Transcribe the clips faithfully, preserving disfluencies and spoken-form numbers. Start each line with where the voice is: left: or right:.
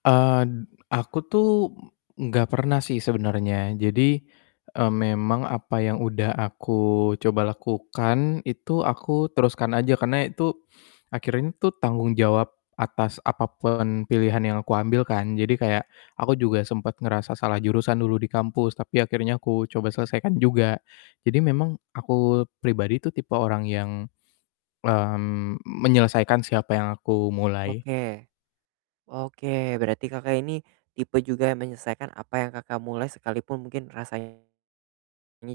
left: Eee, d aku tuh, m nggak pernah sih sebenernya jadi, eee, memang apa yang udah aku coba lakukan, itu aku teruskan aja karena itu, akhirnya tuh, tanggung jawab atas apa pun pilihan yang aku ambil kan jadi kayak, aku juga sempet ngerasa salah jurusan dulu di kampus tapi akhirnya aku coba selesaikan juga, jadi memang aku pribadi tuh tipe orang yang, mmm, menyelesaikan sih apa yang aku mulai.
right: Oke. Oke, berarti Kakak, ini tipe juga yang menyelesaikan apa yang Kakak, mulai sekalipun mungkin rasanya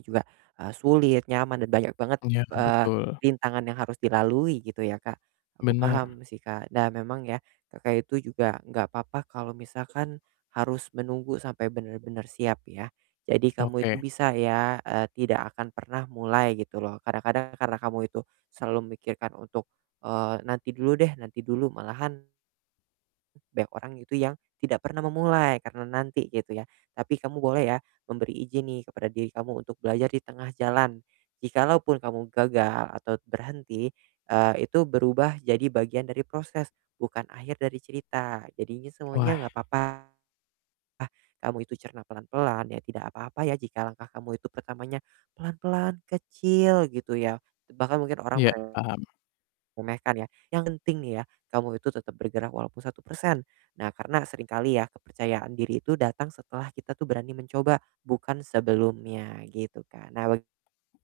right: juga, eee, sulit, nyaman dan banyak banget,
left: Iya,
right: eee,
left: betul.
right: rintangan yang harus dilalui gitu ya Kak. Aku
left: Bener.
right: paham sih Kak. Nah memang ya Kakak, itu juga enggak apa-apa kalau misalkan, harus menunggu sampai benar-benar siap ya, jadi kamu itu
left: Oke.
right: bisa ya, eee, tidak akan pernah mulai gitu loh, kadang-kadang karena kamu itu selalu memikirkan untuk, eee, nanti dulu deh nanti dulu malahan banyak orang itu yang tidak pernah memulai karena nanti gitu ya. Tapi kamu boleh ya, memberi izin nih kepada diri kamu untuk belajar di tengah jalan. Jikalau pun kamu gagal atau berhenti, eee, itu berubah jadi bagian dari proses, bukan akhir dari cerita. Jadinya semuanya
left: Wah.
right: enggak apa-apa kamu itu cerna pelan-pelan ya tidak apa-apa ya, jika langkah kamu itu pertamanya, pelan-pelan, kecil gitu ya, te bahkan mungkin orang
left: Iya, paham.
right: meremehkan ya, yang penting nih ya, kamu itu tetap bergerak walaupun satu persen. Nah, karena sering kali ya kepercayaan diri itu datang setelah kita tuh berani mencoba, bukan sebelumnya gitu kan, nah wek